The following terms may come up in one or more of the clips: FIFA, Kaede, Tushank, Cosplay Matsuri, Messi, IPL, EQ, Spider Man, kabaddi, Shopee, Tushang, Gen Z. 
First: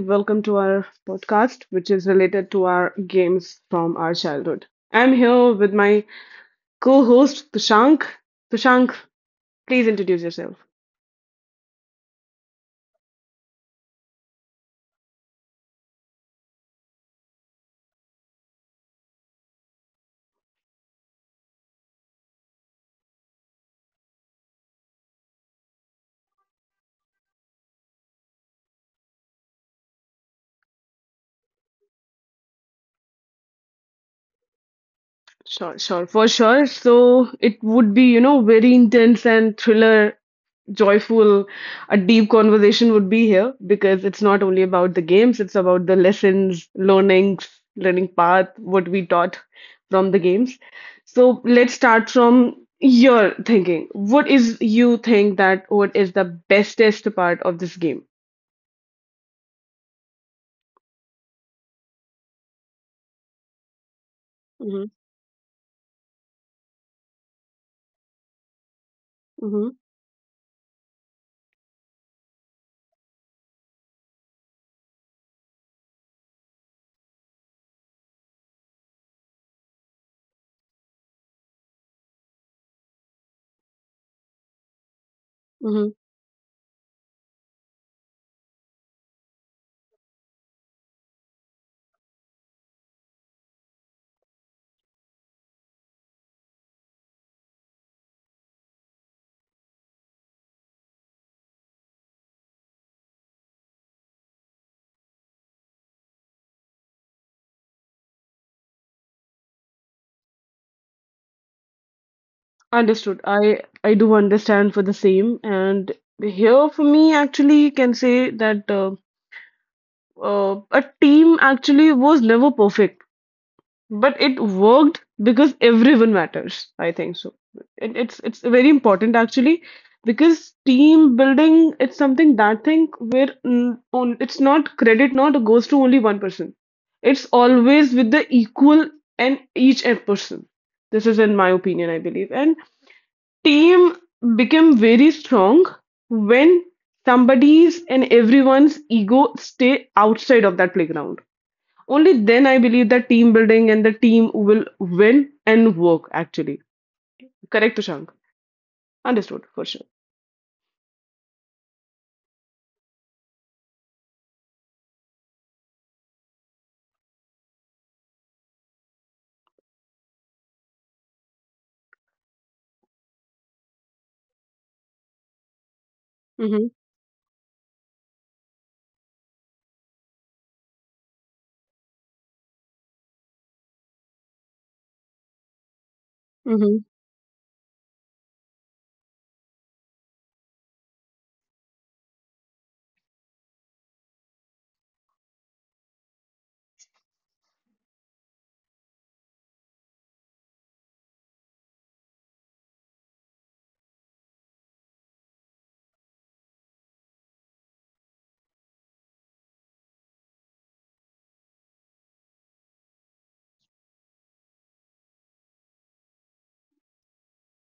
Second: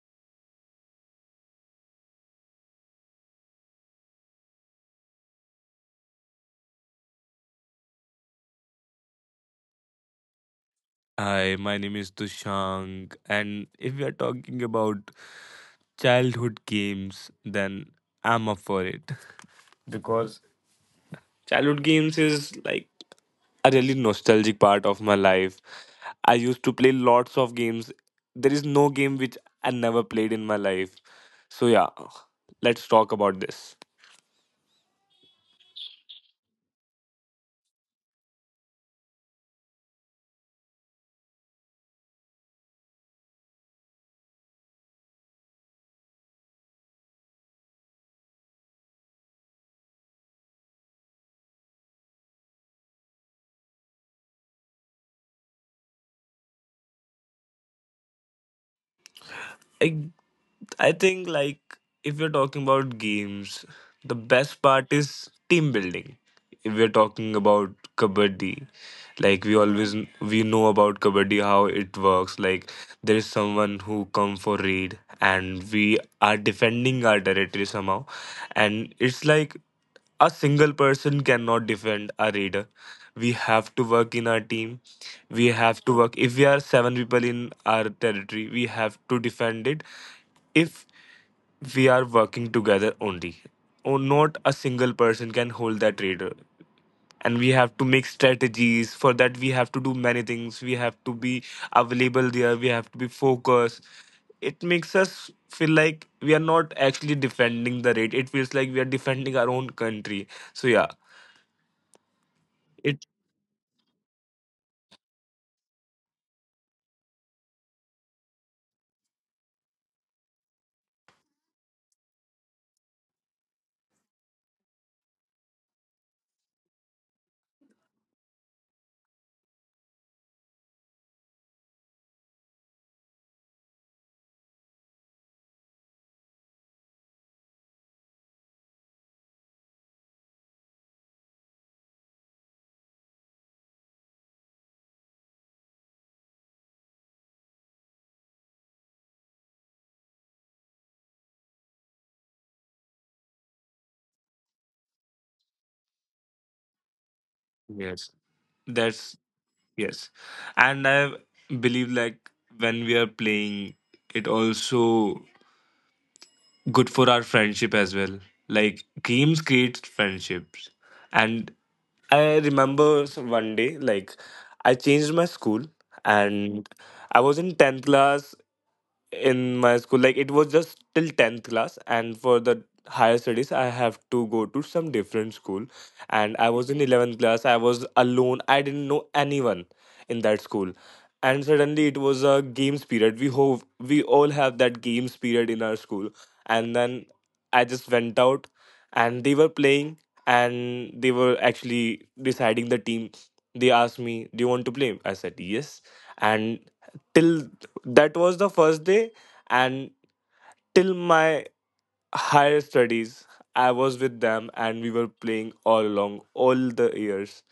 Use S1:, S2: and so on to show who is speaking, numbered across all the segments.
S1: Welcome to our podcast, which is related to our games from our childhood. I'm here with my co-host Tushank. Tushank, please introduce yourself.
S2: Hi, my name is Tushang, and if we are talking about childhood games, then I'm up for it. Because childhood games is like a really nostalgic part of my life. I used to play lots of games. There is no game which I never played in my life. So, yeah, let's talk about this.
S1: Sure, sure, for sure. So it would be, very intense and thriller joyful, a deep conversation would be here because it's not only about the games, it's about the lessons, learnings, learning path, what we taught from the games. So let's start from your thinking. What is you think that what is the bestest part of this game?
S2: I think if you're talking about games, the best
S1: Mm-hmm,
S2: part is team building. If we're talking about kabaddi, like we
S1: mm-hmm,
S2: always we know about kabaddi how it works. Like there is someone who come for raid and we are defending our territory somehow, and it's like a single person cannot defend a raider. We have to work in our team. We
S1: mm-hmm.
S2: have to work. If we are seven people in our territory, we have to defend it if we are working together only or not a single person can hold that radar, and we have to make strategies for that. We have to do many things. We have to be available there. We have to be focused. It makes us feel like we are not actually defending the rate. It feels like we are defending our own country. So yeah. it
S1: Understood. I do understand for the same, and here for me actually can say that a team actually was never perfect. But it worked because everyone matters. I think so. It's very important actually because team building it's something that thing where on it's not credit not goes to only one person. It's always with the equal and each and person. This is in my opinion, I believe. And team became very strong when somebody's and everyone's ego stay outside of that playground. Only then I believe that team building and the team will win and work actually. Correct, Ushank?
S2: Yes, that's
S1: Understood for sure.
S2: yes. And I believe like when we are playing it also good for our friendship as well. Like games create friendships. And I remember one day, like I changed my school and I was in 10th class in my school, like it was just till 10th class, and for the higher studies I have to go to some different school. And I was
S1: Mm-hmm.
S2: in 11th class. I was alone. I didn't know anyone in that school. And suddenly it was a games period. We hope we all have that games period in our school. And then I just went out and they were playing, and they were actually deciding the team. They asked me, do you want to play? I said yes. And till that was the first day, and till my higher studies, I was with them and we were playing all along, all the years.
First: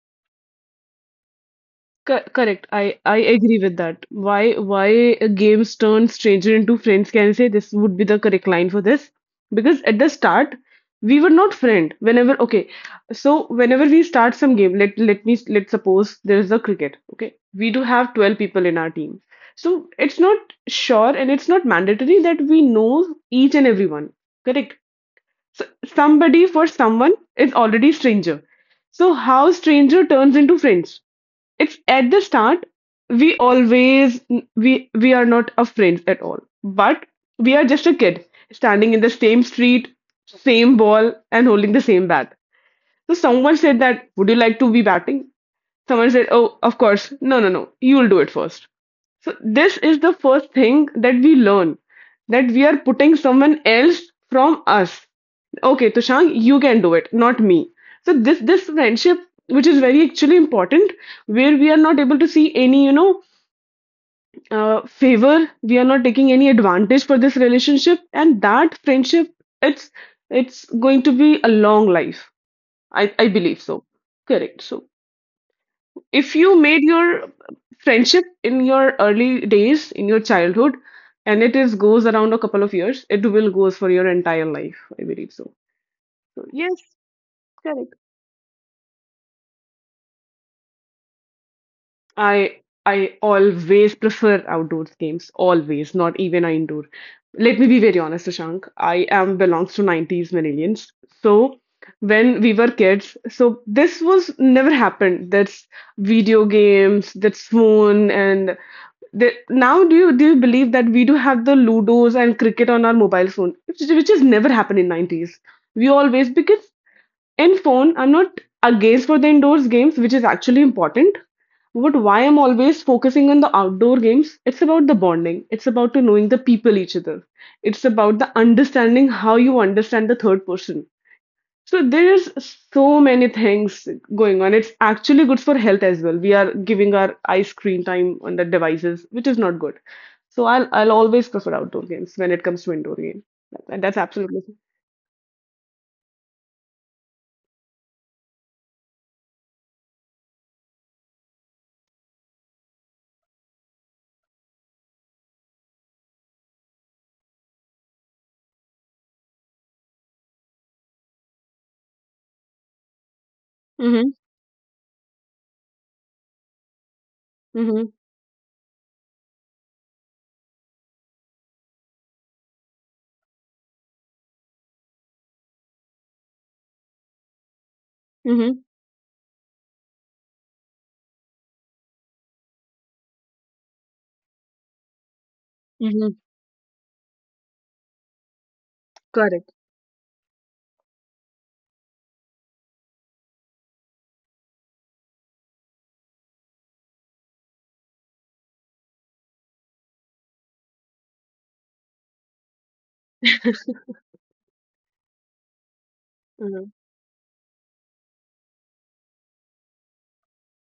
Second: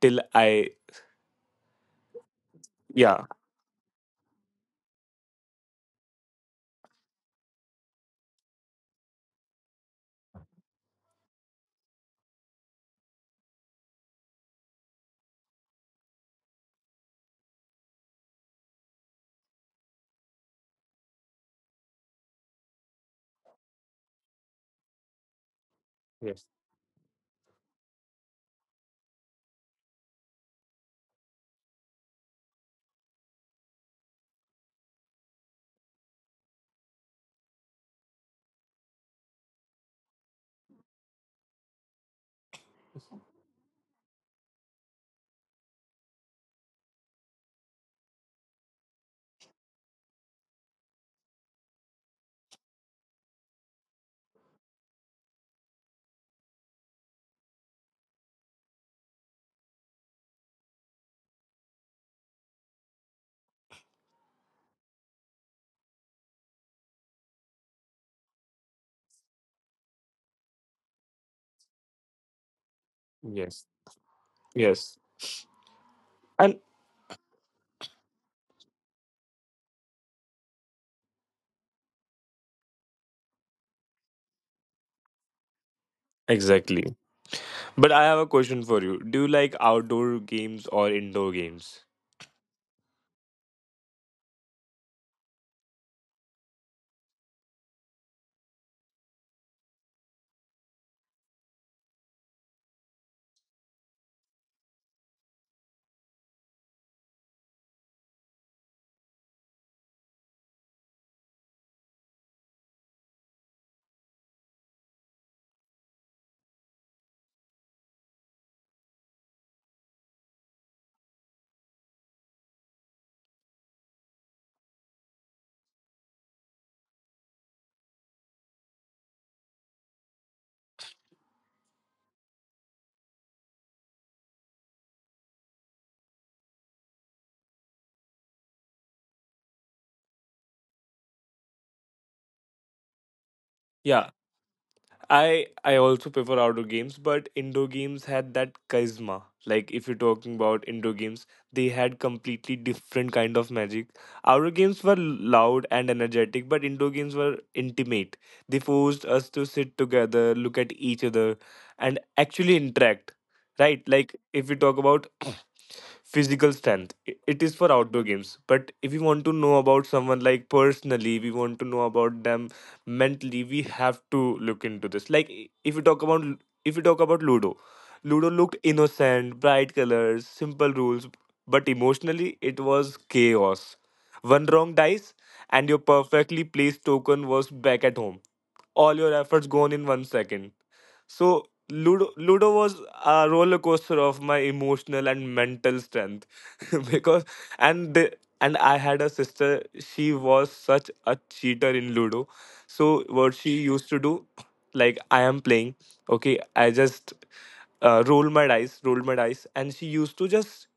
S2: Till I,
S1: Co Correct. I
S2: yeah.
S1: agree with that. Why a games turn stranger into friends? Can I say this would be the correct line for this? Because at the start we were not friend. Whenever okay, so whenever we start some game, let's suppose there is a cricket. Okay, we do have 12 people in our team. So it's not sure and it's not mandatory that we know each and everyone. Correct. So
S2: Yes,
S1: somebody for someone is already stranger. So how stranger turns into friends? It's at the start we always we we are not a friends at all, but we are just a kid standing in the same street, same ball and holding the same bat. So someone said that would you like to be batting? Someone said, "Oh, of course, no, no, no, you'll do it first." So this is the first thing that we learn, that we are putting someone else from us. Okay, Tushang, you can do it, not me. So this friendship, which is very actually important, where we are not able to see any favor, we are not taking any advantage for this relationship, and that friendship, it's it's going to be a long life. I
S2: yes,
S1: believe so. Correct. So
S2: yes.
S1: if you
S2: And
S1: made your friendship in your early days, in your childhood, and it is goes around a couple of years, it will goes for your entire life. I believe so. So yes,
S2: exactly. But I have a question for you. Do you like outdoor games or indoor games?
S1: I I always prefer outdoors games, always, not even a indoor. Let me be very honest, Shashank. I am belongs to 90s millennials. So when we were kids, so this was never happened. That's video games, that's phone, and the, now do you believe that we do have the Ludos and cricket on our mobile phone, which has never happened in 90s. We always because in phone, I'm not against for the indoors games, which is actually important, but why I'm always focusing on the outdoor games, it's about the bonding. It's about to knowing the people each other. It's about the understanding how you understand the third person. So there's so many things going on. It's actually good for health as well. We are giving our eye screen time on the devices, which is not good. So I'll always prefer outdoor games when it comes to indoor game. That's
S2: Yeah.
S1: absolutely.
S2: I also prefer outdoor games, but indoor games had that charisma. Like if you're talking about indoor games, they had completely different kind of magic. Outdoor games were loud and energetic, but indoor games were intimate. They forced us to sit together, look at each other, and actually interact. Right? Like
S1: Mm-hmm,
S2: if we talk about physical strength, it is for
S1: mm-hmm,
S2: outdoor games, but if you want to know about someone like personally, we want to know about them mentally, we have to look into this. Like if we talk about if we talk about ludo, ludo
S1: mm-hmm,
S2: looked innocent, bright colors, simple rules, but emotionally it was chaos. One wrong dice and your
S1: mm-hmm.
S2: perfectly placed token was back at home. All your efforts
S1: Correct.
S2: gone in one second. So Ludo was a roller coaster of my emotional and mental strength. because and the, and I had a sister. She was such a cheater in Ludo. So what she used to do, like I am playing, okay, I just roll my dice, and she used to just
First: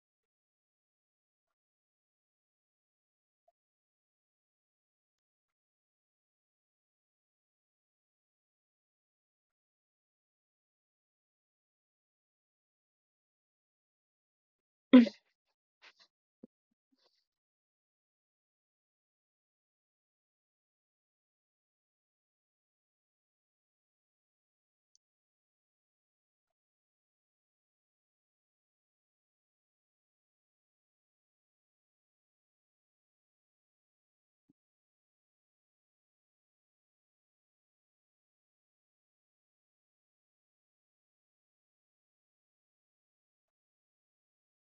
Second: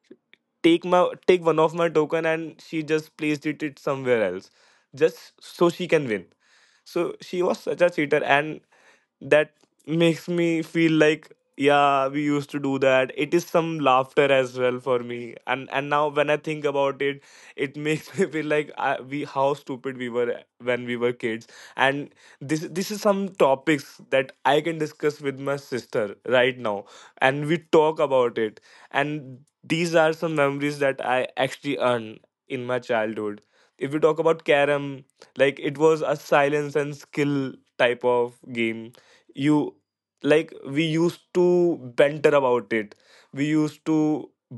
S2: take one of my token and she just placed it somewhere else just so she can win. So she was such a cheater, and that makes me feel like, yeah, we used to do that. It is some laughter as well for me. And now when I think about it, it makes me feel like we, how stupid we were when we were kids. And this is some topics that I can discuss with my sister right now, and we talk about it. And these are some memories that I actually earn in my childhood. If we talk about carom, like it was a silence and skill type of game. You Like we used to banter about it. We used to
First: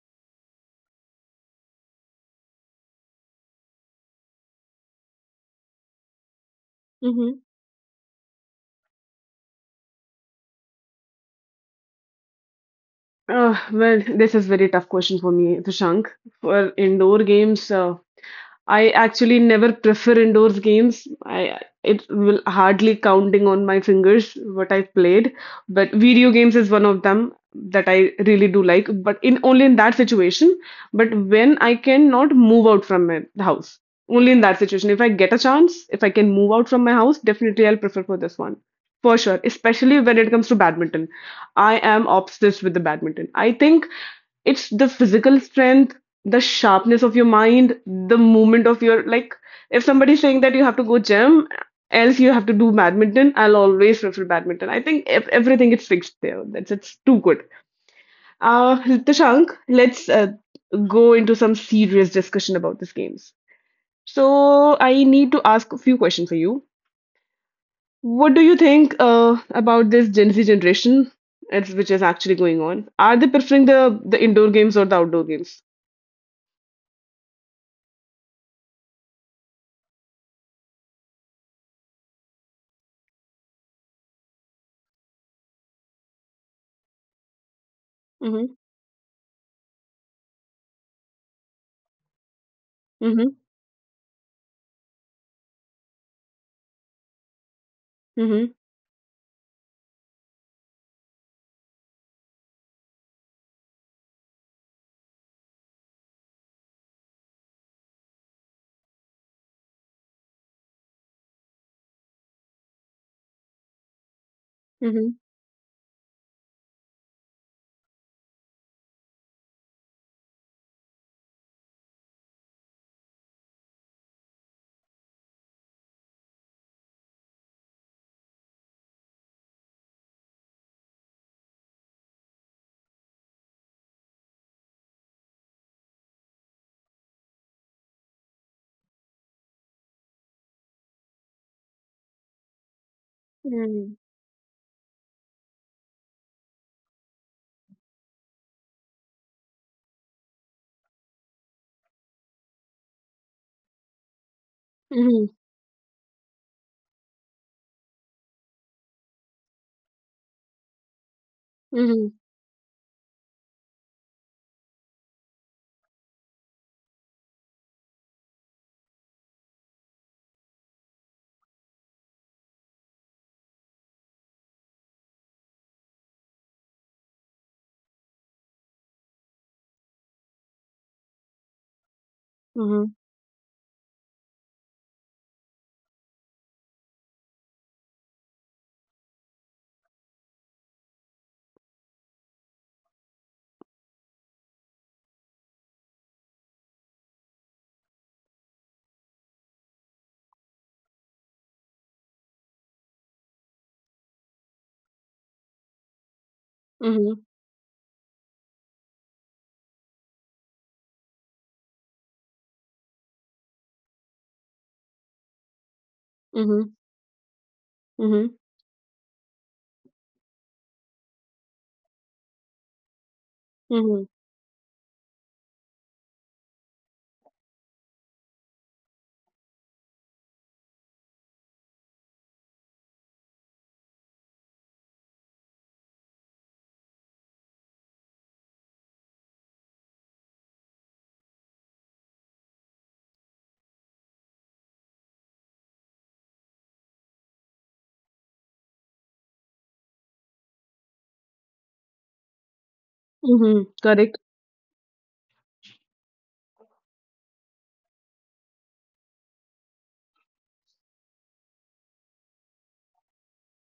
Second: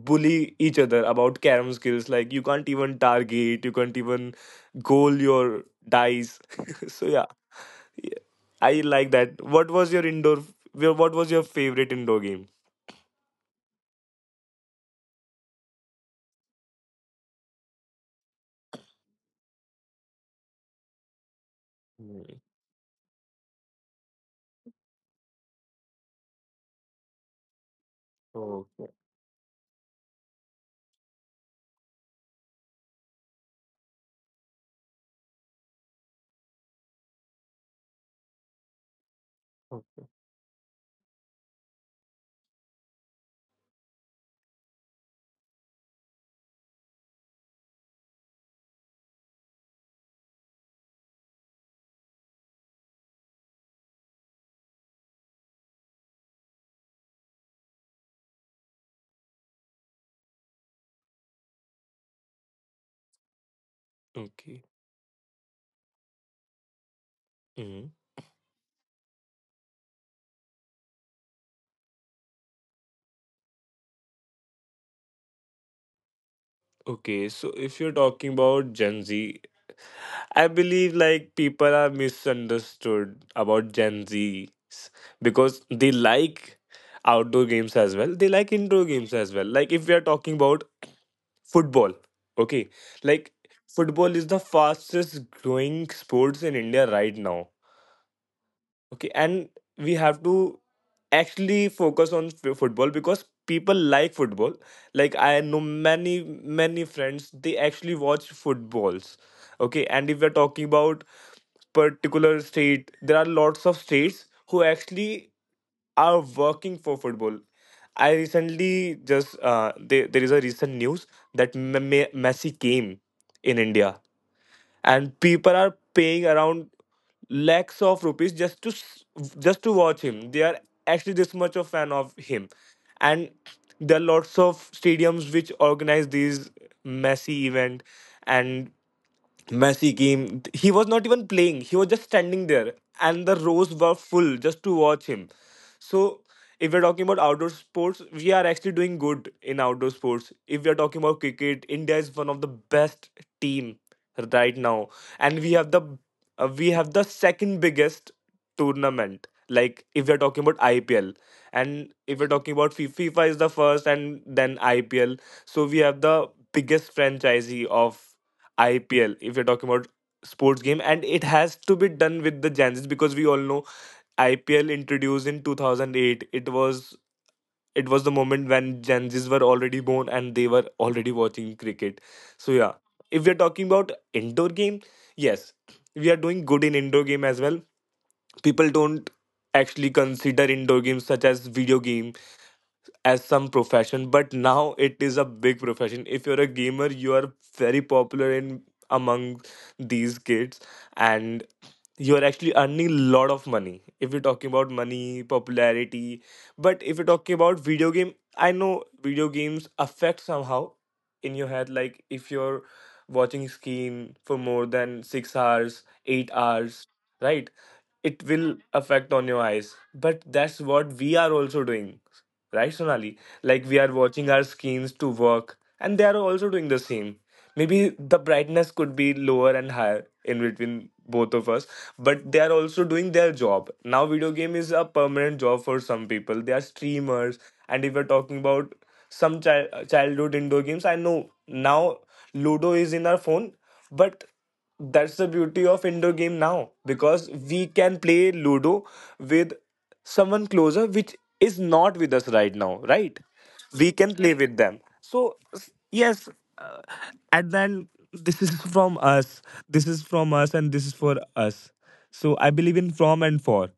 S2: bully each other about carom skills, like you can't even target, you can't even goal your dice. So yeah,
S1: Mm-hmm.
S2: yeah, I like that. What was your favorite indoor game?
S1: Well, this is very tough question for me, Prashank. For indoor games, I actually never prefer indoors games. I it
S2: Mm,
S1: will hardly counting on my fingers what I've played, but video games is one of them that I really do
S2: okay
S1: like. But in only in that situation, but when I cannot move out from my house, only in that situation. If I get a chance, if I can move out from my house, definitely I'll prefer for this one. For sure, especially
S2: okay
S1: when it comes to badminton. I am obsessed with the badminton. I think it's the physical strength, the sharpness of your mind, the movement of your, like if somebody's saying that you have to go gym, else you have to do badminton, I'll always prefer badminton. I think if everything is fixed there. That's it's too good. Tashank, let's go into some serious discussion about these games.
S2: okay.
S1: So I need to ask a few questions for you.
S2: Mhm.
S1: What do you think about this Gen Z generation, it's, which is actually going on? Are they preferring the indoor games or the outdoor games?
S2: Okay. So if you're talking about Gen Z, I believe like people are misunderstood about Gen Z because they like outdoor games as well. They
S1: Mm-hmm.
S2: like indoor games as well. Like if we are talking about football, okay,
S1: Mm-hmm.
S2: like football is the fastest growing sports in India right now. Okay, and we have to actually focus on football because people like football. Like I know many friends, they actually watch footballs. Okay, and if we're talking about particular state, there are lots of states who
S1: Mm-hmm.
S2: actually are working for football. I recently just there there is a recent news that Messi came in India, and people are paying around lakhs of rupees just to just to watch him. They are actually this much of fan of him. And there are lots of stadiums which organize these messy event, and Messi came. He was not even playing. He was just standing there, and the rows were
S1: Mhm.
S2: full just to watch him. So, if we're talking about outdoor sports, we are actually doing good in outdoor sports. If we are talking about cricket, India is one of the best team right now,
S1: Mhm.
S2: and we have the second biggest tournament. Like if we are talking about IPL, and
S1: Mhm.
S2: if we're talking about FIFA is the first, and then IPL. So we have the biggest franchisee of IPL. If you're talking about sports game, and it has to be done with the Gen because we all know IPL introduced in 2008. It was it was the moment when Gen were already born and they were already watching cricket. So yeah,
S1: Mhm.
S2: if we're talking about indoor game, yes, we are doing good in indoor game as well. People don't actually consider indoor games such as video game as some profession, but now it is a big profession. If you're a gamer, you are very popular in among these kids, and you're actually earning a lot of money if you're talking about money popularity. But if you're
S1: Mhm.
S2: talking about video game, I know video games affect somehow in your head. Like if you're watching screen for more than 6 hours, 8
S1: Mhm.
S2: hours, right, it
S1: Mhm.
S2: will affect on your eyes. But that's what we are also doing. Right, Sonali? Like we are
S1: Mhm.
S2: watching our screens to work, and they are also doing the same. Maybe the brightness could be lower and higher in between both of us, but they are also doing their job. Now, video game is a permanent job for some people. They are streamers. And if we're talking about some childhood indoor games, I know now Ludo is in our phone, but that's the beauty of indoor game now because we can play ludo with someone closer which is not with us right now, right?
S1: Mhm.
S2: We can
S1: Correct.
S2: play with them. So yes, uh, at then this is from us, and this is for us. So I believe in from and for.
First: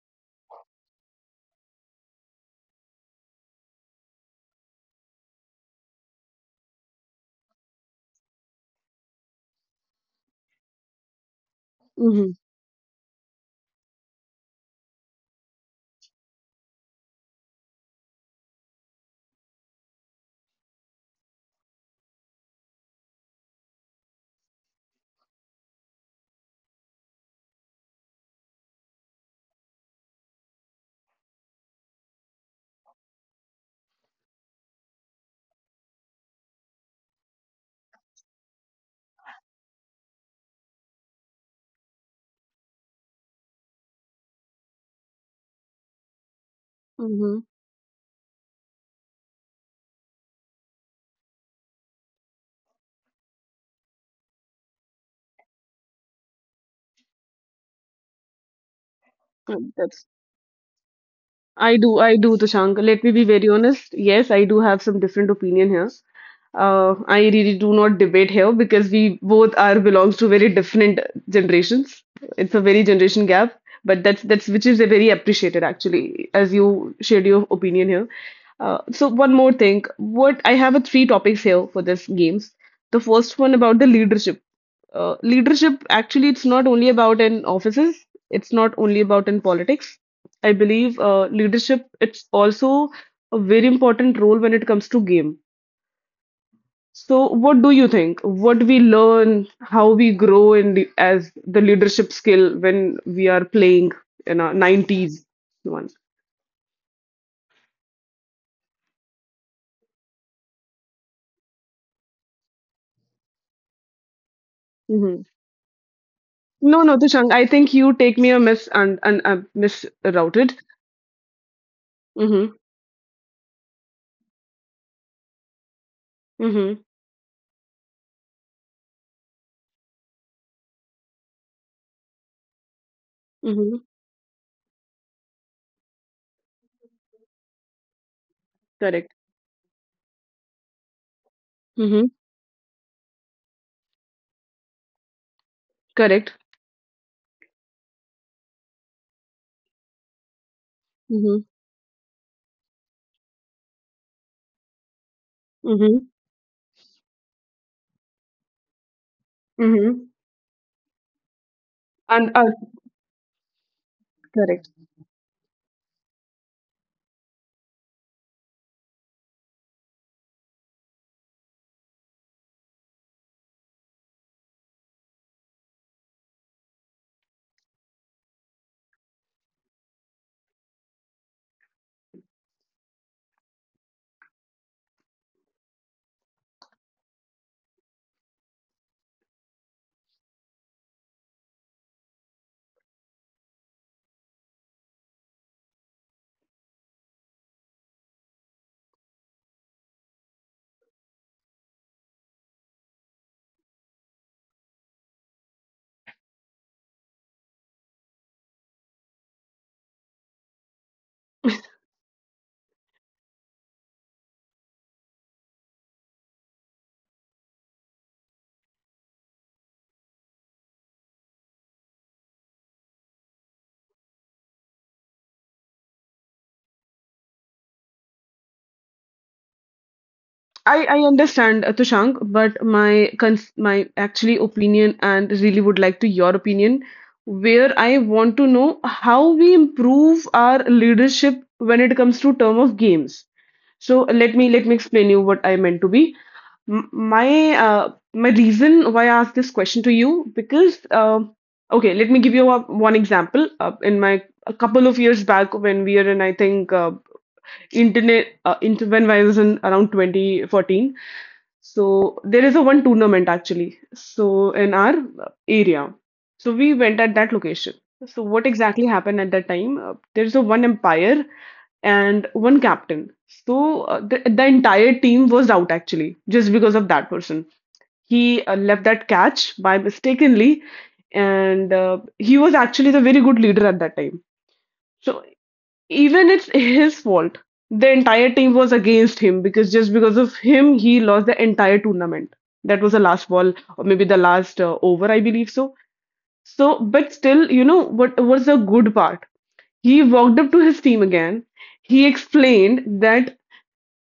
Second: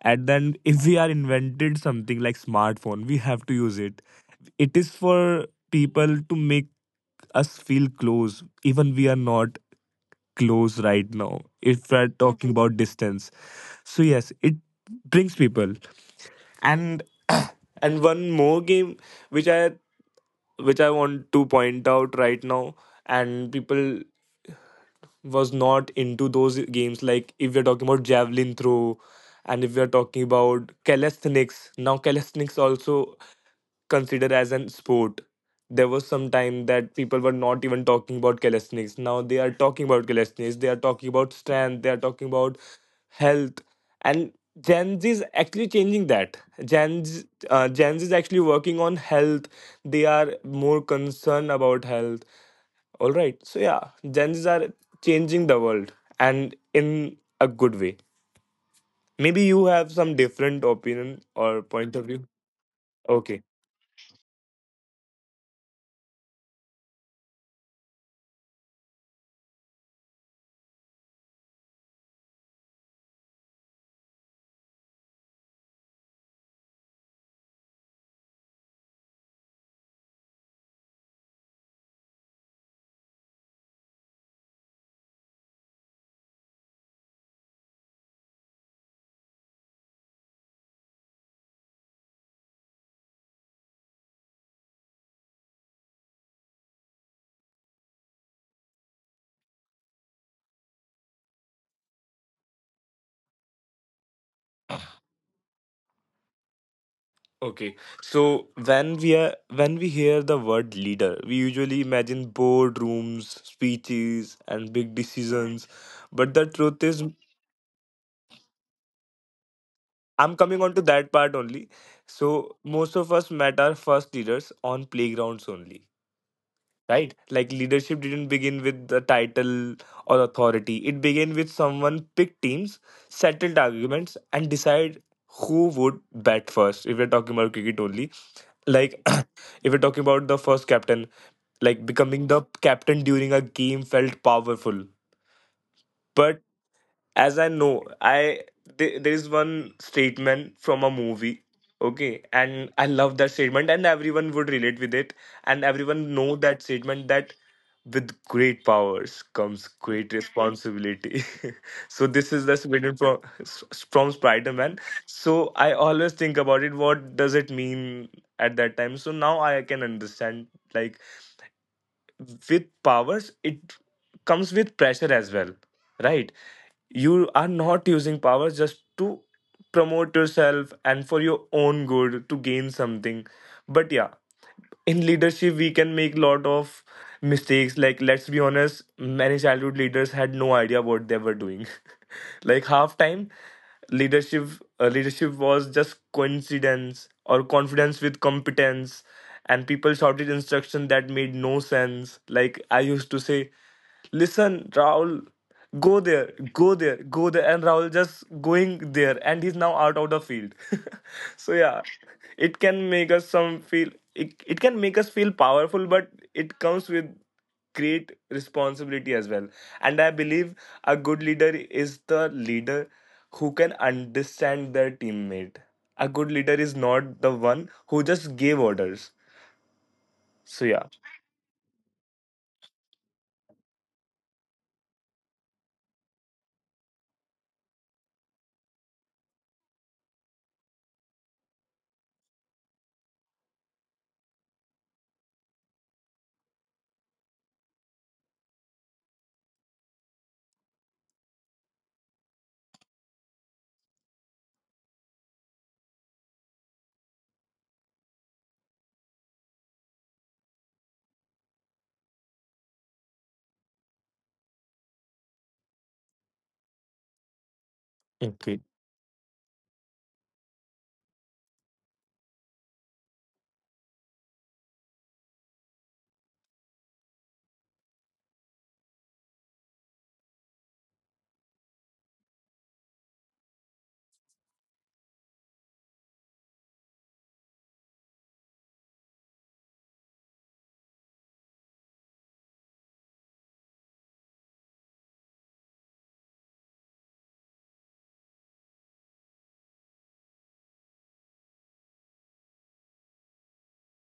S2: And then if we are invented something like smartphone, we have to use it. It is for people to make us feel close even we are not close right now if we're
S1: Mhm.
S2: talking Mhm. about distance. So yes, it brings people. And and one more game which i which i want to point out right now. And people was not into those games. Like if we're talking about javelin throw, and if we're talking about calisthenics, now calisthenics also considered as an sport. There was some time that people were not even talking about calisthenics. Now they are talking about calisthenics. They are talking about strength. They are talking about health. And Gen Z is actually changing that. Gen Z,
S1: Mhm.
S2: Gen Z is actually working on health. They are more concerned about health, all right. So yeah, Gen Zs are changing the world and in a good way. Maybe you have
S1: That's
S2: some different opinion or point of
S1: I
S2: view.
S1: do, Tushank. Let me be
S2: Okay.
S1: very honest. Yes, I do have some different opinion here. I really do not debate here because we both are belongs to very different generations. It's a very generation gap, but that's which is a very appreciated actually, as you shared your opinion here. So one more thing, what I have a three topics here for this games. The first one about the leadership. Leadership actually it's not only about in offices, it's not only about in politics. I believe leadership it's also a very important role when it comes to game. So what do you think? What we learn, how we grow in the, as the leadership skill when we are playing in our 90s one.
S2: Okay. So when we are when we hear the word leader, we usually imagine boardrooms, speeches, and big
S1: Hmm.
S2: decisions. But the truth is,
S1: No, no, Tushang, I think you take me a miss and
S2: I'm coming on
S1: misrouted.
S2: to that part only. So
S1: Mm-hmm.
S2: most of us met our first leaders on playgrounds only,
S1: Mm-hmm.
S2: right? Like leadership didn't begin with the title or authority. It began with someone picked teams, settled
S1: Mm-hmm.
S2: arguments, and decide who would bat first. If we're talking about cricket only, like
S1: Correct.
S2: if we're talking about the first captain, like becoming
S1: Mm-hmm.
S2: the captain during a game felt powerful. But
S1: Correct.
S2: as I know, there is one statement from a movie,
S1: Mm-hmm.
S2: okay, and I love that statement, and everyone would relate with it, and everyone know
S1: Mm-hmm.
S2: that statement that with great powers comes great
S1: Mm-hmm.
S2: responsibility. So this is the
S1: And
S2: statement from Spider Man.
S1: correct.
S2: So I always think about it. What does it mean at that time? So now I can understand. Like with powers, it comes with pressure as well, right? You are not using power just to promote yourself and for your own good to gain something, but yeah, in leadership we can make lot of mistakes. Like let's be honest, many childhood leaders had no idea what they were doing. Like half time leadership, leadership was just coincidence or confidence with competence, and people shouted instruction that made no sense. Like I used to say, listen Raul, go there, go there, go there, and Raul just going there and he's now out of the field. So yeah, it can make us some feel, it can make us feel powerful, but it comes with great responsibility as well. And I believe a good leader is the leader who can understand their teammate. A good leader is not the one who just gave orders. So yeah,
S1: I understand, Tushank, but my actually opinion and really would like to your opinion, where I want to know how we improve our leadership when it comes to term of games. So let me explain you what I meant to be. My my reason why I asked this question to you because okay, let me give you a, one example. In my a couple of years back when we are in I think internet inter when I was in around 2014, so there is a one tournament actually. So in our area, so we went at that location. So what
S2: okay,
S1: exactly happened at that time? There's a one umpire and one captain. So the entire team was out actually just because of that person. He left that catch by mistakenly, and he was actually the very good leader at that time. So even it's his fault. The entire team was against him because just because of him, he lost the entire tournament. That was the last ball, or maybe the last over, I believe so. So, but still, you know what was the good part? He walked up to his team again. He explained that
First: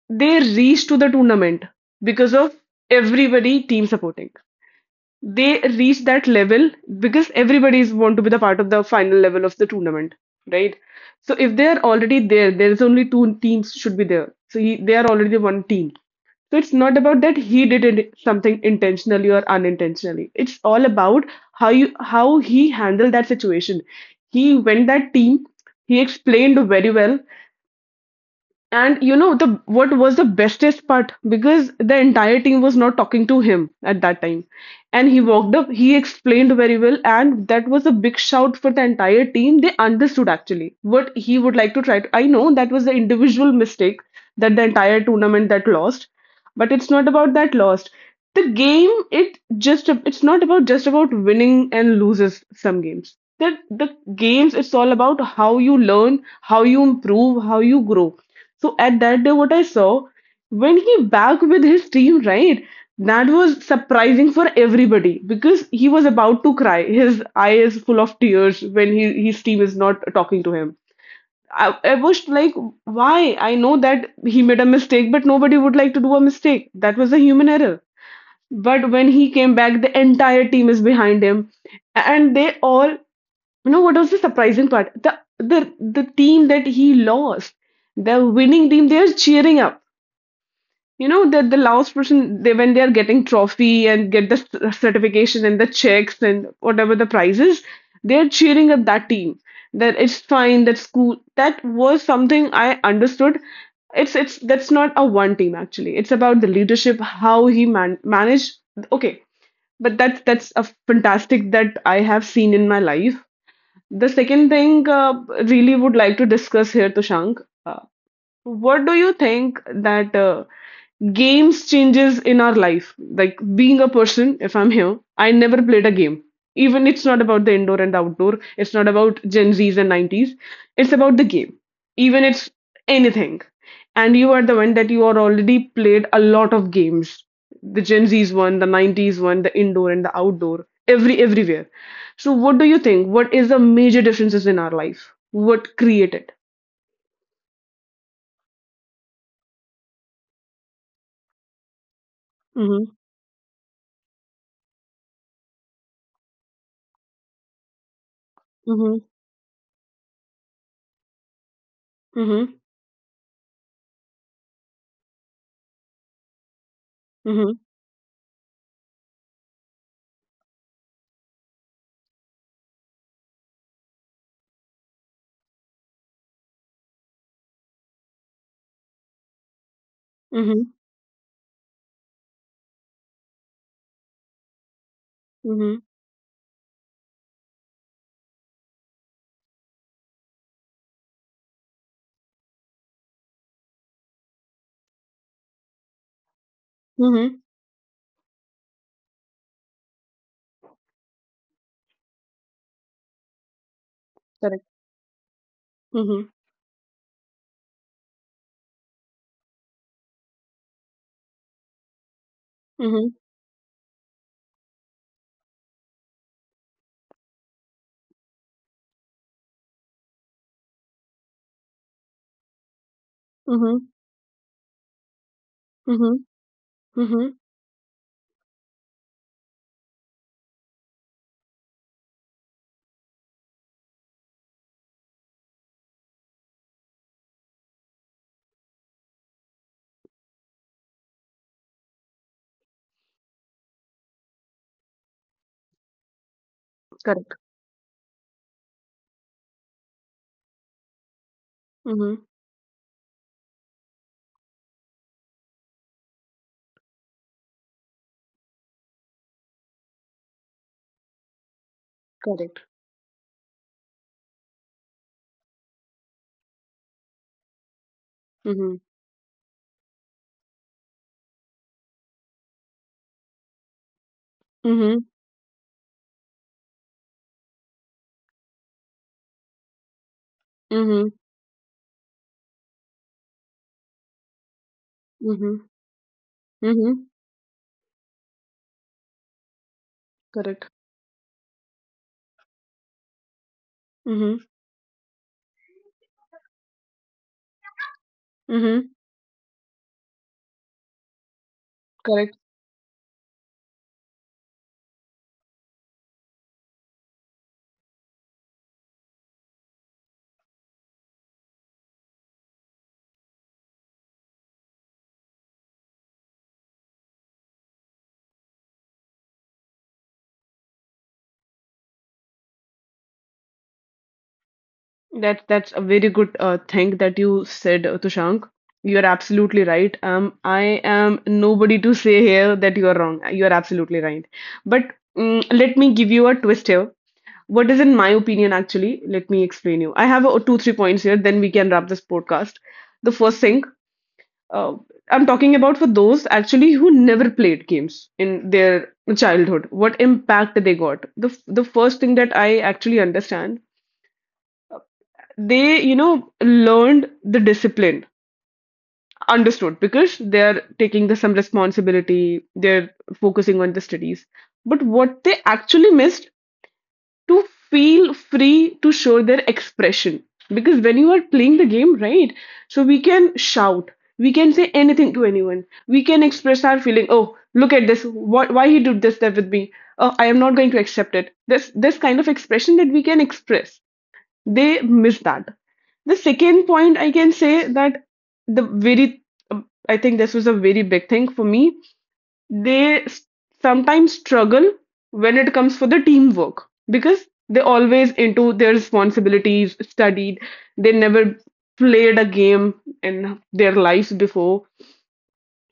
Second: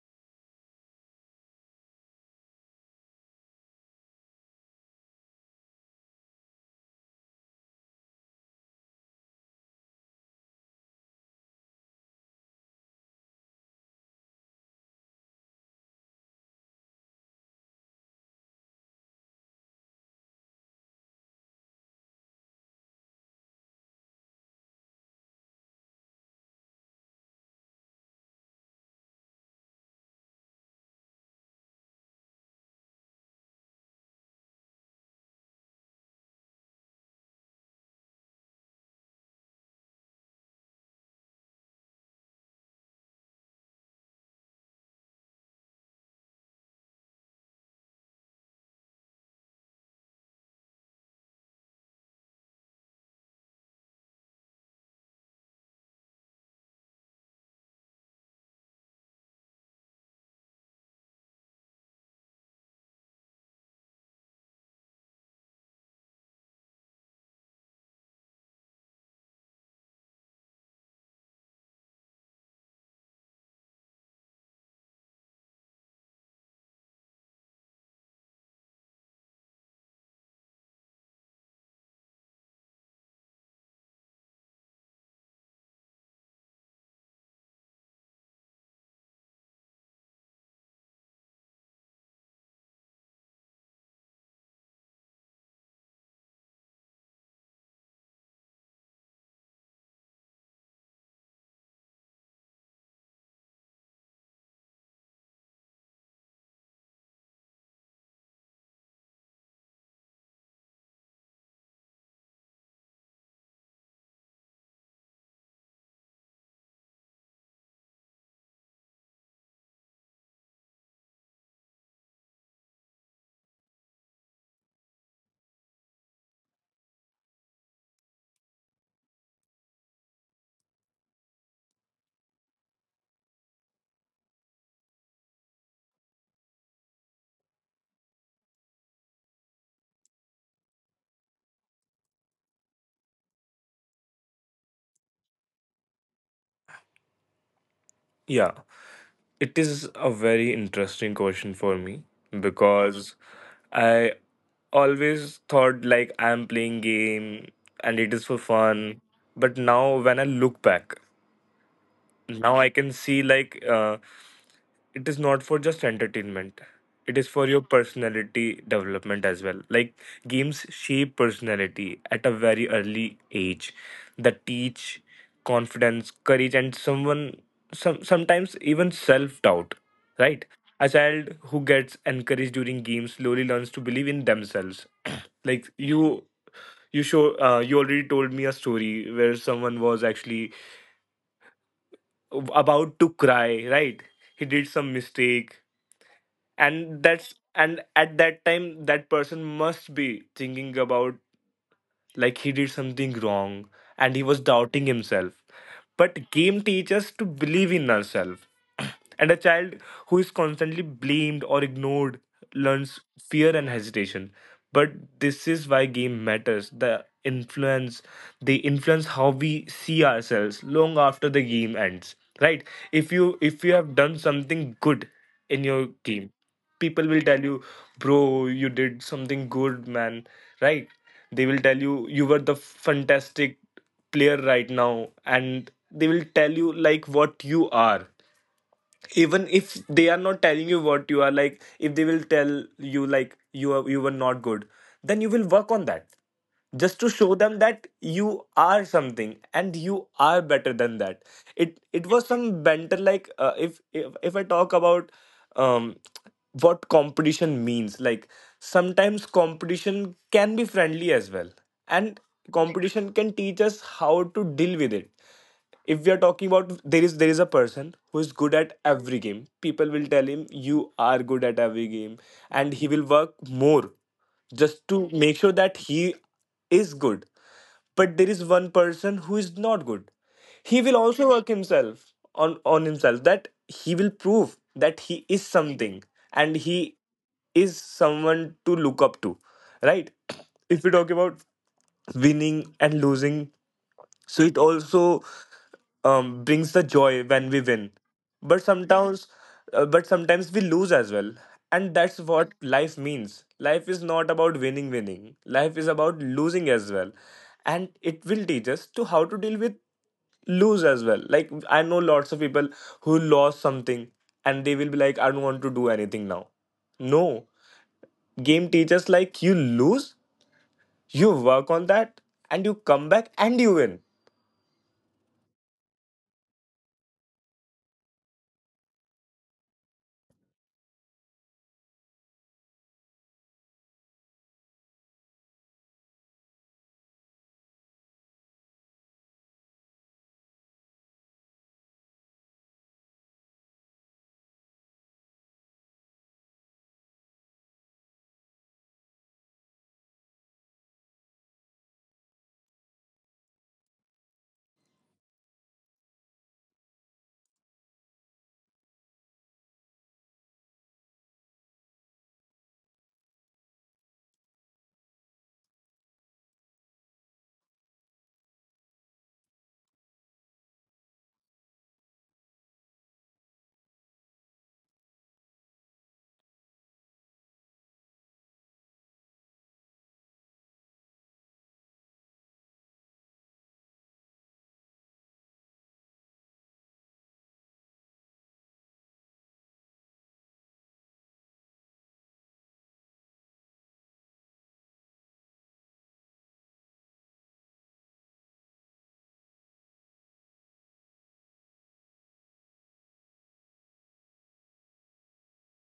S1: they reached to the tournament because of everybody team supporting, they reach that level because everybody is want to be the part of the final level of the tournament, right? So if they are already there, there is only two teams should be there, so he, they are already one team. So it's not about that he did it something intentionally or unintentionally, it's all about how you how he handled that situation. He went that team, he explained very well, and you know the what was the bestest part? Because the entire team was not talking to him at that time, and he walked up. He explained very well, and that was a big shout for the entire team. They understood actually what he would like to try to. I know that was the individual mistake that the entire tournament that lost, but it's not about that lost. The game it just it's not about just about winning and loses some games. That the games it's all about how you learn, how you improve, how you grow. So at that day, what I saw when he back with his team, right? That was surprising for everybody because he was about to cry. His eye is full of tears when he, his team is not talking to him. I was like, why? I know that he made a mistake, but nobody would like to do a mistake. That was a human error. But when he came back, the entire team is behind him, and they all, you know what was the surprising part? The team that he lost, the winning team, they are cheering up. You know the last person they when they are getting trophy and get the certification and the checks and whatever the prizes, they are cheering up that team. That it's fine. That's cool. That was something I understood. It's That's not a one team actually. It's about the leadership, how he managed. Okay, but that's a fantastic that I have seen in my life. The second thing, really would like to discuss here, Tushank. What do you think that games changes in our life, like being a person, if I'm here I never played a game. Even it's not about the indoor and outdoor, it's not about gen z's and 90s, it's about the game. Even it's anything. And you are the one that you are already played a lot of games, the gen z's one, the 90s one, the indoor and the outdoor, everywhere. So what do you think, what is the major differences in our life, what created.
S2: yeah, it is a very interesting question for me,
S1: Mm-hmm.
S2: because I always thought like I'm playing game and it is for
S1: Mm-hmm.
S2: fun. But now when I look back,
S1: Mm-hmm.
S2: now I can see like it is not for just entertainment, it is
S1: Mm-hmm.
S2: for your personality development as well. Like games shape personality at a very early age, that teach confidence, courage, and someone, sometimes even self doubt, right?
S1: Mm-hmm.
S2: A child who gets encouraged during games slowly learns to believe in themselves. Like
S1: Mm-hmm.
S2: you show you already told me a story where someone was actually about to cry, right? He did some mistake, and that's,
S1: Mm-hmm.
S2: and at that time that person must be thinking about, like he did something wrong and he was doubting himself. But
S1: Mhm.
S2: game teaches us to believe in ourselves. And a child who is constantly blamed or ignored learns
S1: Mhm.
S2: fear and hesitation. But this is why game matters. The influence, they influence how we see ourselves long after the game ends. Right? If you have
S1: Mhm.
S2: done something good in your game,
S1: Mhm.
S2: people will tell
S1: Mhm.
S2: you, bro, you did something good, man, right? They will tell you, you were the fantastic player right now, and they will tell you like what you are. Even if they are not telling you what you are, like if they will tell you like you are, you were not good, then you will work on that just to show
S1: Correct.
S2: them that you are something and you are better than that. It was
S1: Mhm.
S2: some banter. Like if I talk about um what competition means, like sometimes competition can be friendly as well, and
S1: Correct.
S2: competition can teach us how to deal with it. If we are talking about, there is a person who is good at
S1: Mhm.
S2: every game, people will tell him you are good at every game, and he will work more just to
S1: Mhm.
S2: make sure that he is good. But there is one person who is not good, he will
S1: Mhm.
S2: also work himself on himself, that he will prove that he is
S1: Mhm.
S2: something and he
S1: Mhm.
S2: is someone to look up to, right?
S1: Correct.
S2: If we talk about winning and losing, so
S1: Mhm.
S2: it also brings the joy when we win, but
S1: Mhm.
S2: sometimes but sometimes we lose as well. And that's
S1: Correct.
S2: what life means. Life is not about winning winning, life is about losing as well, and it will teach us to how to deal with lose as well. Like I know lots of people who lost something and they will be like, I don't want to do anything now. No, game teaches like you lose, you work on that, and you come back and you win.
S1: That's a very good thing that you said, Tushank. You're absolutely right. I am nobody to say here that you are wrong. You're absolutely right. But let me give you a twist here. What is, in my opinion, actually, let me explain you. I have, two, three points here, then we can wrap this podcast. The first thing, uh, I'm talking about for those actually who never played games in their childhood, what impact they got. The first thing that I actually understand, they, learned the discipline, understood, because they're taking some responsibility, they're focusing on the studies. But what they actually missed to feel free to show their expression. Because when you are playing the game, right, so we can shout, we can say anything to anyone, we can express our feeling. Oh, look at this. What, why he did this step with me? Oh, I am not going to accept it. This kind of expression that we can express, they miss that. The second point I can say that, the very, I think this was a very big thing for me. They sometimes struggle when it comes for the teamwork, because they always into their responsibilities studied. They never played a game in their lives before.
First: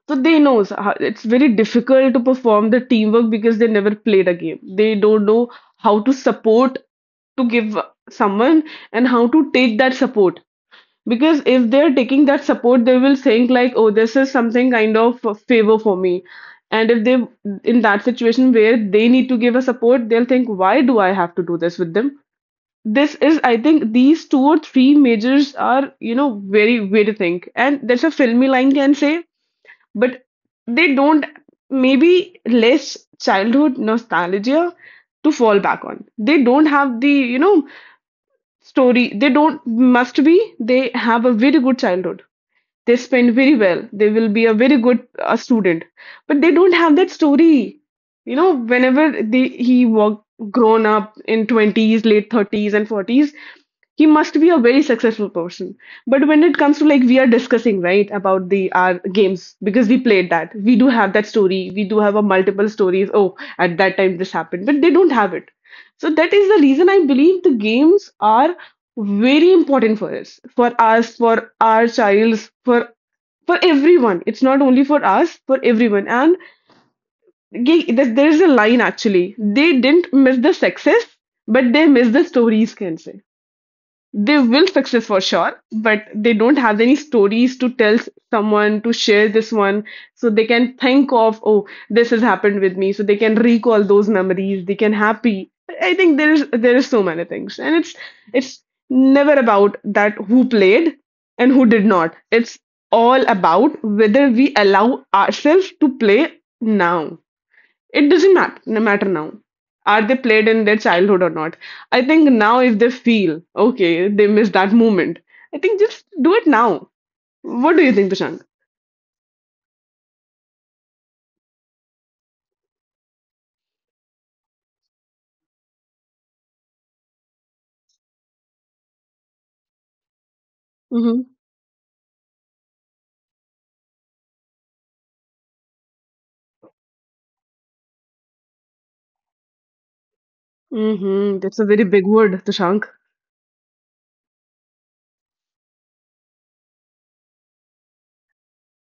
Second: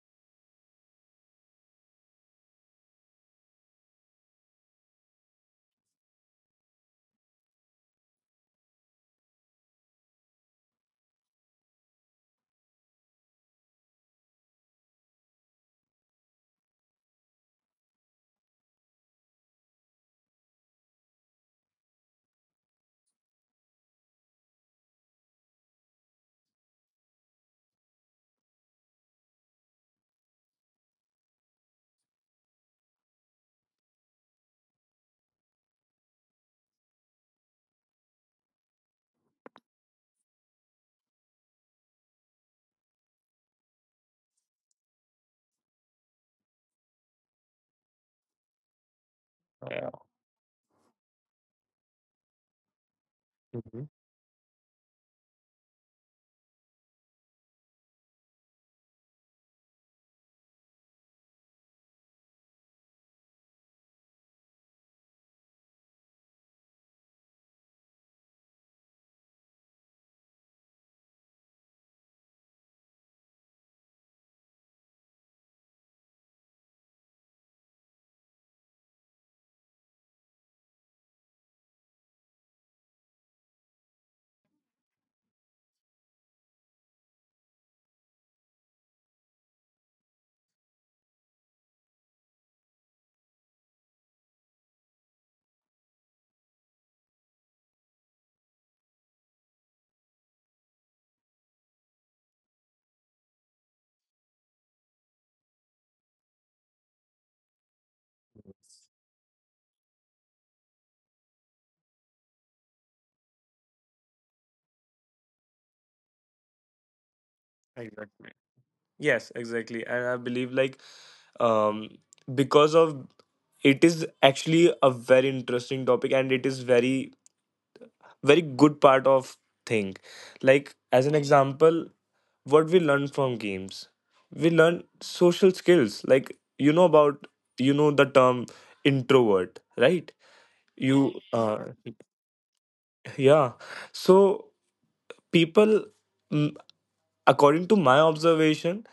S1: So they knows how, it's very difficult to perform the teamwork because they never played a game. They don't know how to support, to give someone, and how to take that support. Because if they're taking that support, they will think like, oh, this is something kind of a favor for me. And if they in that situation where they need to give a support, they'll think, why do I have to do this with them? This is, I think, these two or three majors are, very way to think. And that's a filmy line can say, but they don't maybe less childhood nostalgia to fall back on. They don't have the story. They don't must be, they have a very good childhood. They spend very well. They will be a very good student, but they don't have that story. You know, whenever they
S2: Yeah.
S1: he was grown up in 20s, late 30s and 40s, he must be a very successful person. But when it comes to, like we are discussing, right, about the our games, because we played that. We do have that story. We do have a multiple stories. Oh, at that time this happened, but they don't have it. So that is the reason I believe the games are very important for us, for our childs, for everyone. It's not only for us, for everyone. And there is a line actually, they didn't miss the success, but they missed the stories, can say. They will success for sure, but they don't have any stories to tell someone, to share this one. So they can think of, oh, this has happened with me. So they can recall those memories. They can happy. I think there is so many things. And it's never about that who played and who did not. It's all about whether we allow ourselves to play now. It doesn't no matter now, are they played in their childhood or not. I think now if they feel okay they miss that moment, I think just do it now. What do you think,
S2: Exactly.
S1: Tushank?
S2: Yes, exactly. And I believe like um because of, it is actually a very interesting topic and it is very very good part of thing. Like as an
S1: Mm-hmm.
S2: example, what we learn from games. We learn social skills. Like you know about, you know the term introvert, right? You
S1: Mm-hmm. That's a very big word, Tushank.
S2: Yeah. So people, mm, according to my observation,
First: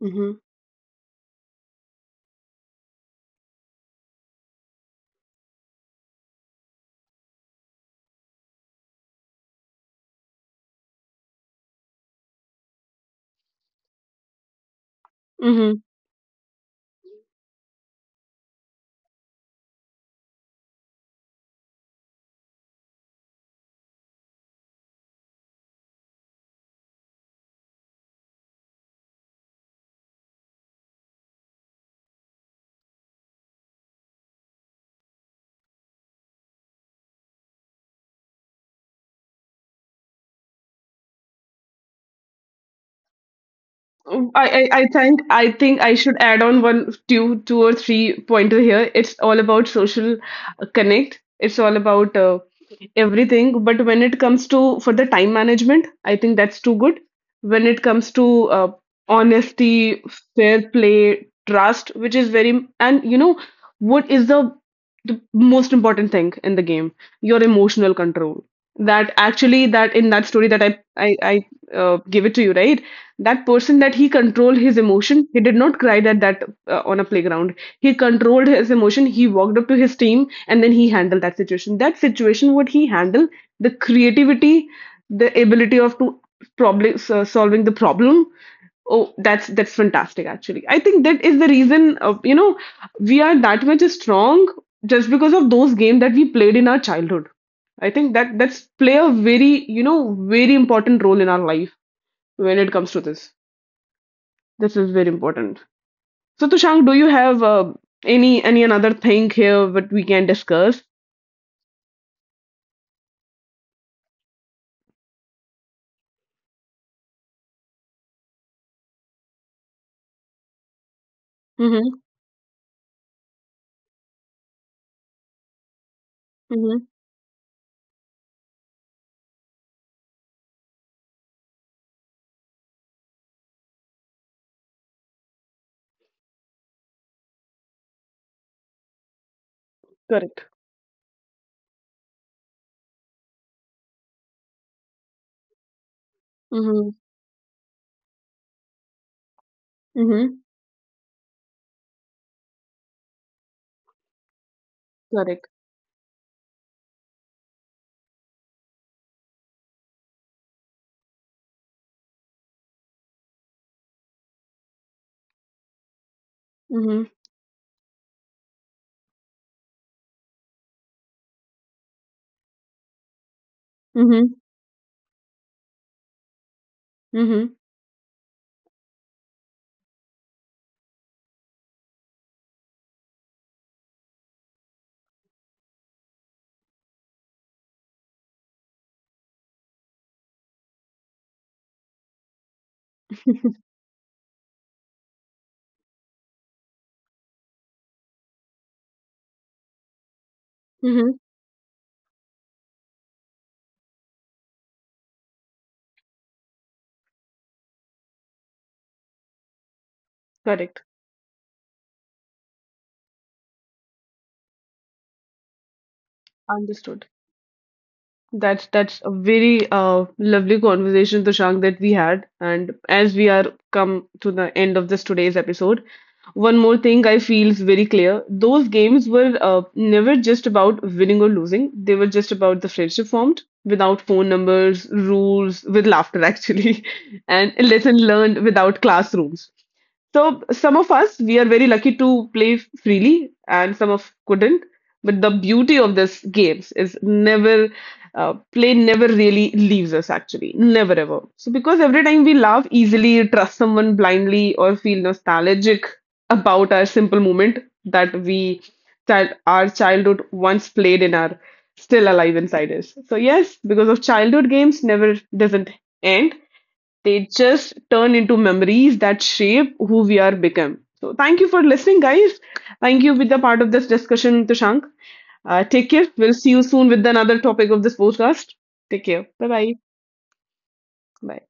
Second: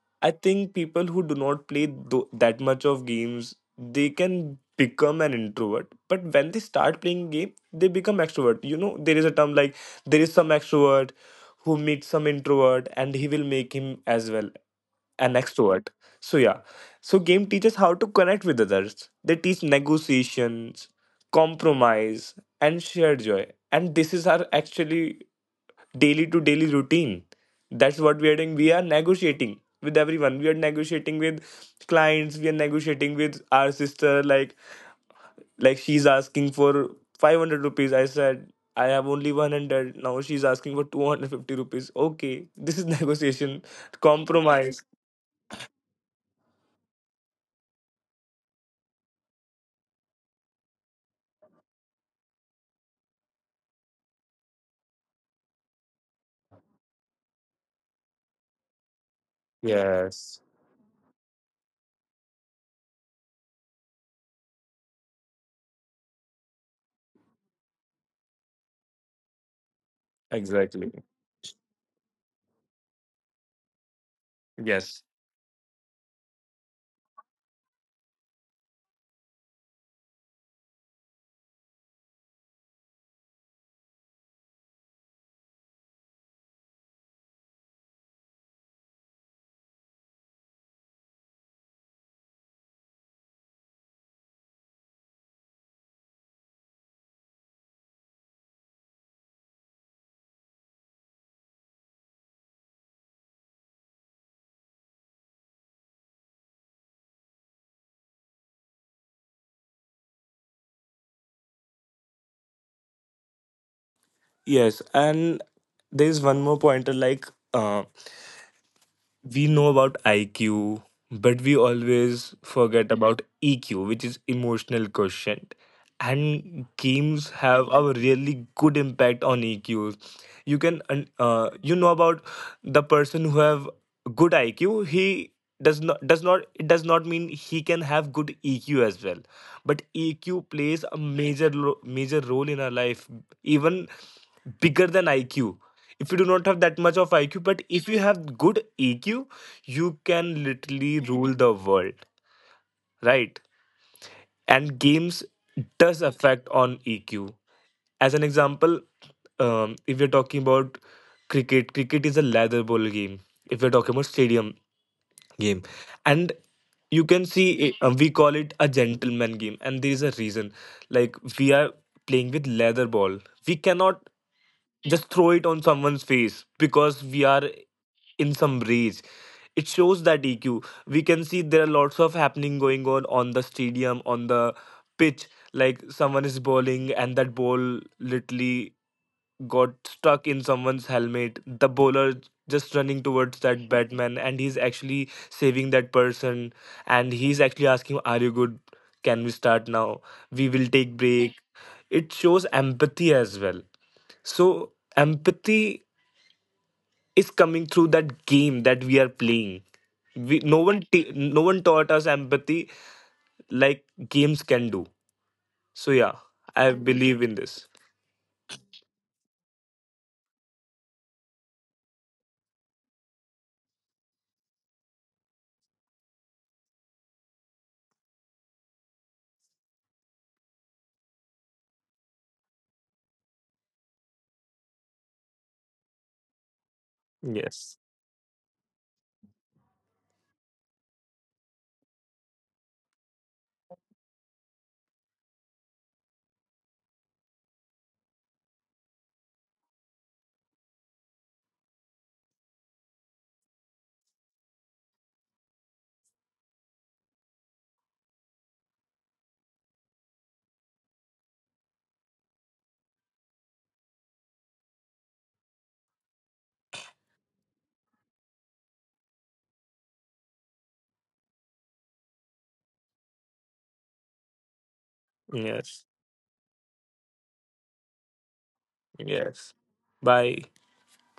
S1: Mm-hmm.
S2: I think people who do not play that much of games, they can become an introvert. But when they start playing game, they become extrovert. You know, there is a term like there is some extrovert who meets some introvert, and he will make him as well an
S1: Mm-hmm.
S2: extrovert. So yeah, so game teaches how to connect with others. They teach negotiations, compromise, and shared joy. And this is our actually daily to daily routine. That's what we are doing. We are negotiating with everyone. We are negotiating with clients. We are negotiating with our sister. Like she's asking for 500 rupees. I said I have only 100. Now she's asking for 250 rupees. Okay, this is negotiation,
S1: I
S2: compromise.
S1: think I should add on one two two or three pointer here. It's all about social connect. It's all about everything, but when it comes to for the time management, I think that's too good. When it comes to honesty,
S2: Yes,
S1: fair play, trust, which is very, and you know, what is the most important thing in the game? Your emotional control. That
S2: exactly.
S1: actually, that in that story that I give it to you, right? That
S2: Yes.
S1: person that he controlled his emotion, he did not cry that on a playground. He controlled his emotion. He walked up to his team and then he handled that situation. That situation, what he handled, the creativity, the ability of to probably solving the problem. Oh, that's fantastic. Actually, I think that is the reason of we are that much strong, just because of those games that we played in our childhood. I think that that's play a very very important role in our life when it comes to this. This is very important. So, Tushank, do you have any another thing here that we can discuss?
S2: Yes, and there's one more pointer like. um we know about IQ, but we
S1: Mm-hmm.
S2: always forget about EQ, which is emotional quotient. And
S1: Mm-hmm.
S2: games have a really good impact on EQs. You can, you know about the person who have good IQ. He does not, it does not mean he can have good EQ as well. But
S1: Correct.
S2: EQ plays a major role in our life. Even bigger than IQ. If you do not have
S1: Mm-hmm.
S2: that much of IQ, but if you have good EQ, you
S1: Mm-hmm.
S2: can literally rule the world, right? And games
S1: Correct.
S2: does affect on EQ. As an example, if you're talking about cricket, cricket is a leather ball game. If you're talking about stadium game, and
S1: Mm-hmm.
S2: you can see we call it a gentleman game, and there is a reason. Like we are playing with leather ball, we cannot
S1: Mm-hmm.
S2: just throw it on someone's face because we are
S1: Mm-hmm.
S2: in some rage. It shows that EQ. We can see there are lots of happening going on the stadium, on the pitch. Like someone is bowling and that ball literally got stuck in someone's helmet, the bowler just running towards that batman and he's actually saving that person, and he's actually asking, are you good, can we start now, we will take
S1: Mm-hmm.
S2: break. It shows empathy as well. So empathy is coming through that game that we are playing. We,
S1: Correct.
S2: no one taught us empathy like games can do. So yeah, I
S1: Understood.
S2: believe in this.
S1: That's a very lovely conversation, Tushank, that we had. And as we are come to the end of this today's episode, one more thing I feel is very clear. Those games were never just about winning or losing. They were just about the friendship formed without phone numbers, rules, with laughter actually, and lesson
S2: Yes.
S1: learned without classrooms. So some of us, we are very lucky to play freely, and some of couldn't. But the beauty of this games is never play never really leaves us actually, never ever. So because every time we laugh easily, trust someone blindly, or feel nostalgic about our simple moment that we child our childhood once played and are still alive inside us. So yes, because of childhood games never doesn't end. They just turn into memories that shape who we are become. So thank you for listening, guys. Thank you with the part of this discussion, Tushank. Take care.
S2: Yes.
S1: We'll see you soon with another topic of this podcast. Take care. Bye-bye.
S2: Yes. Bye.
S1: Bye.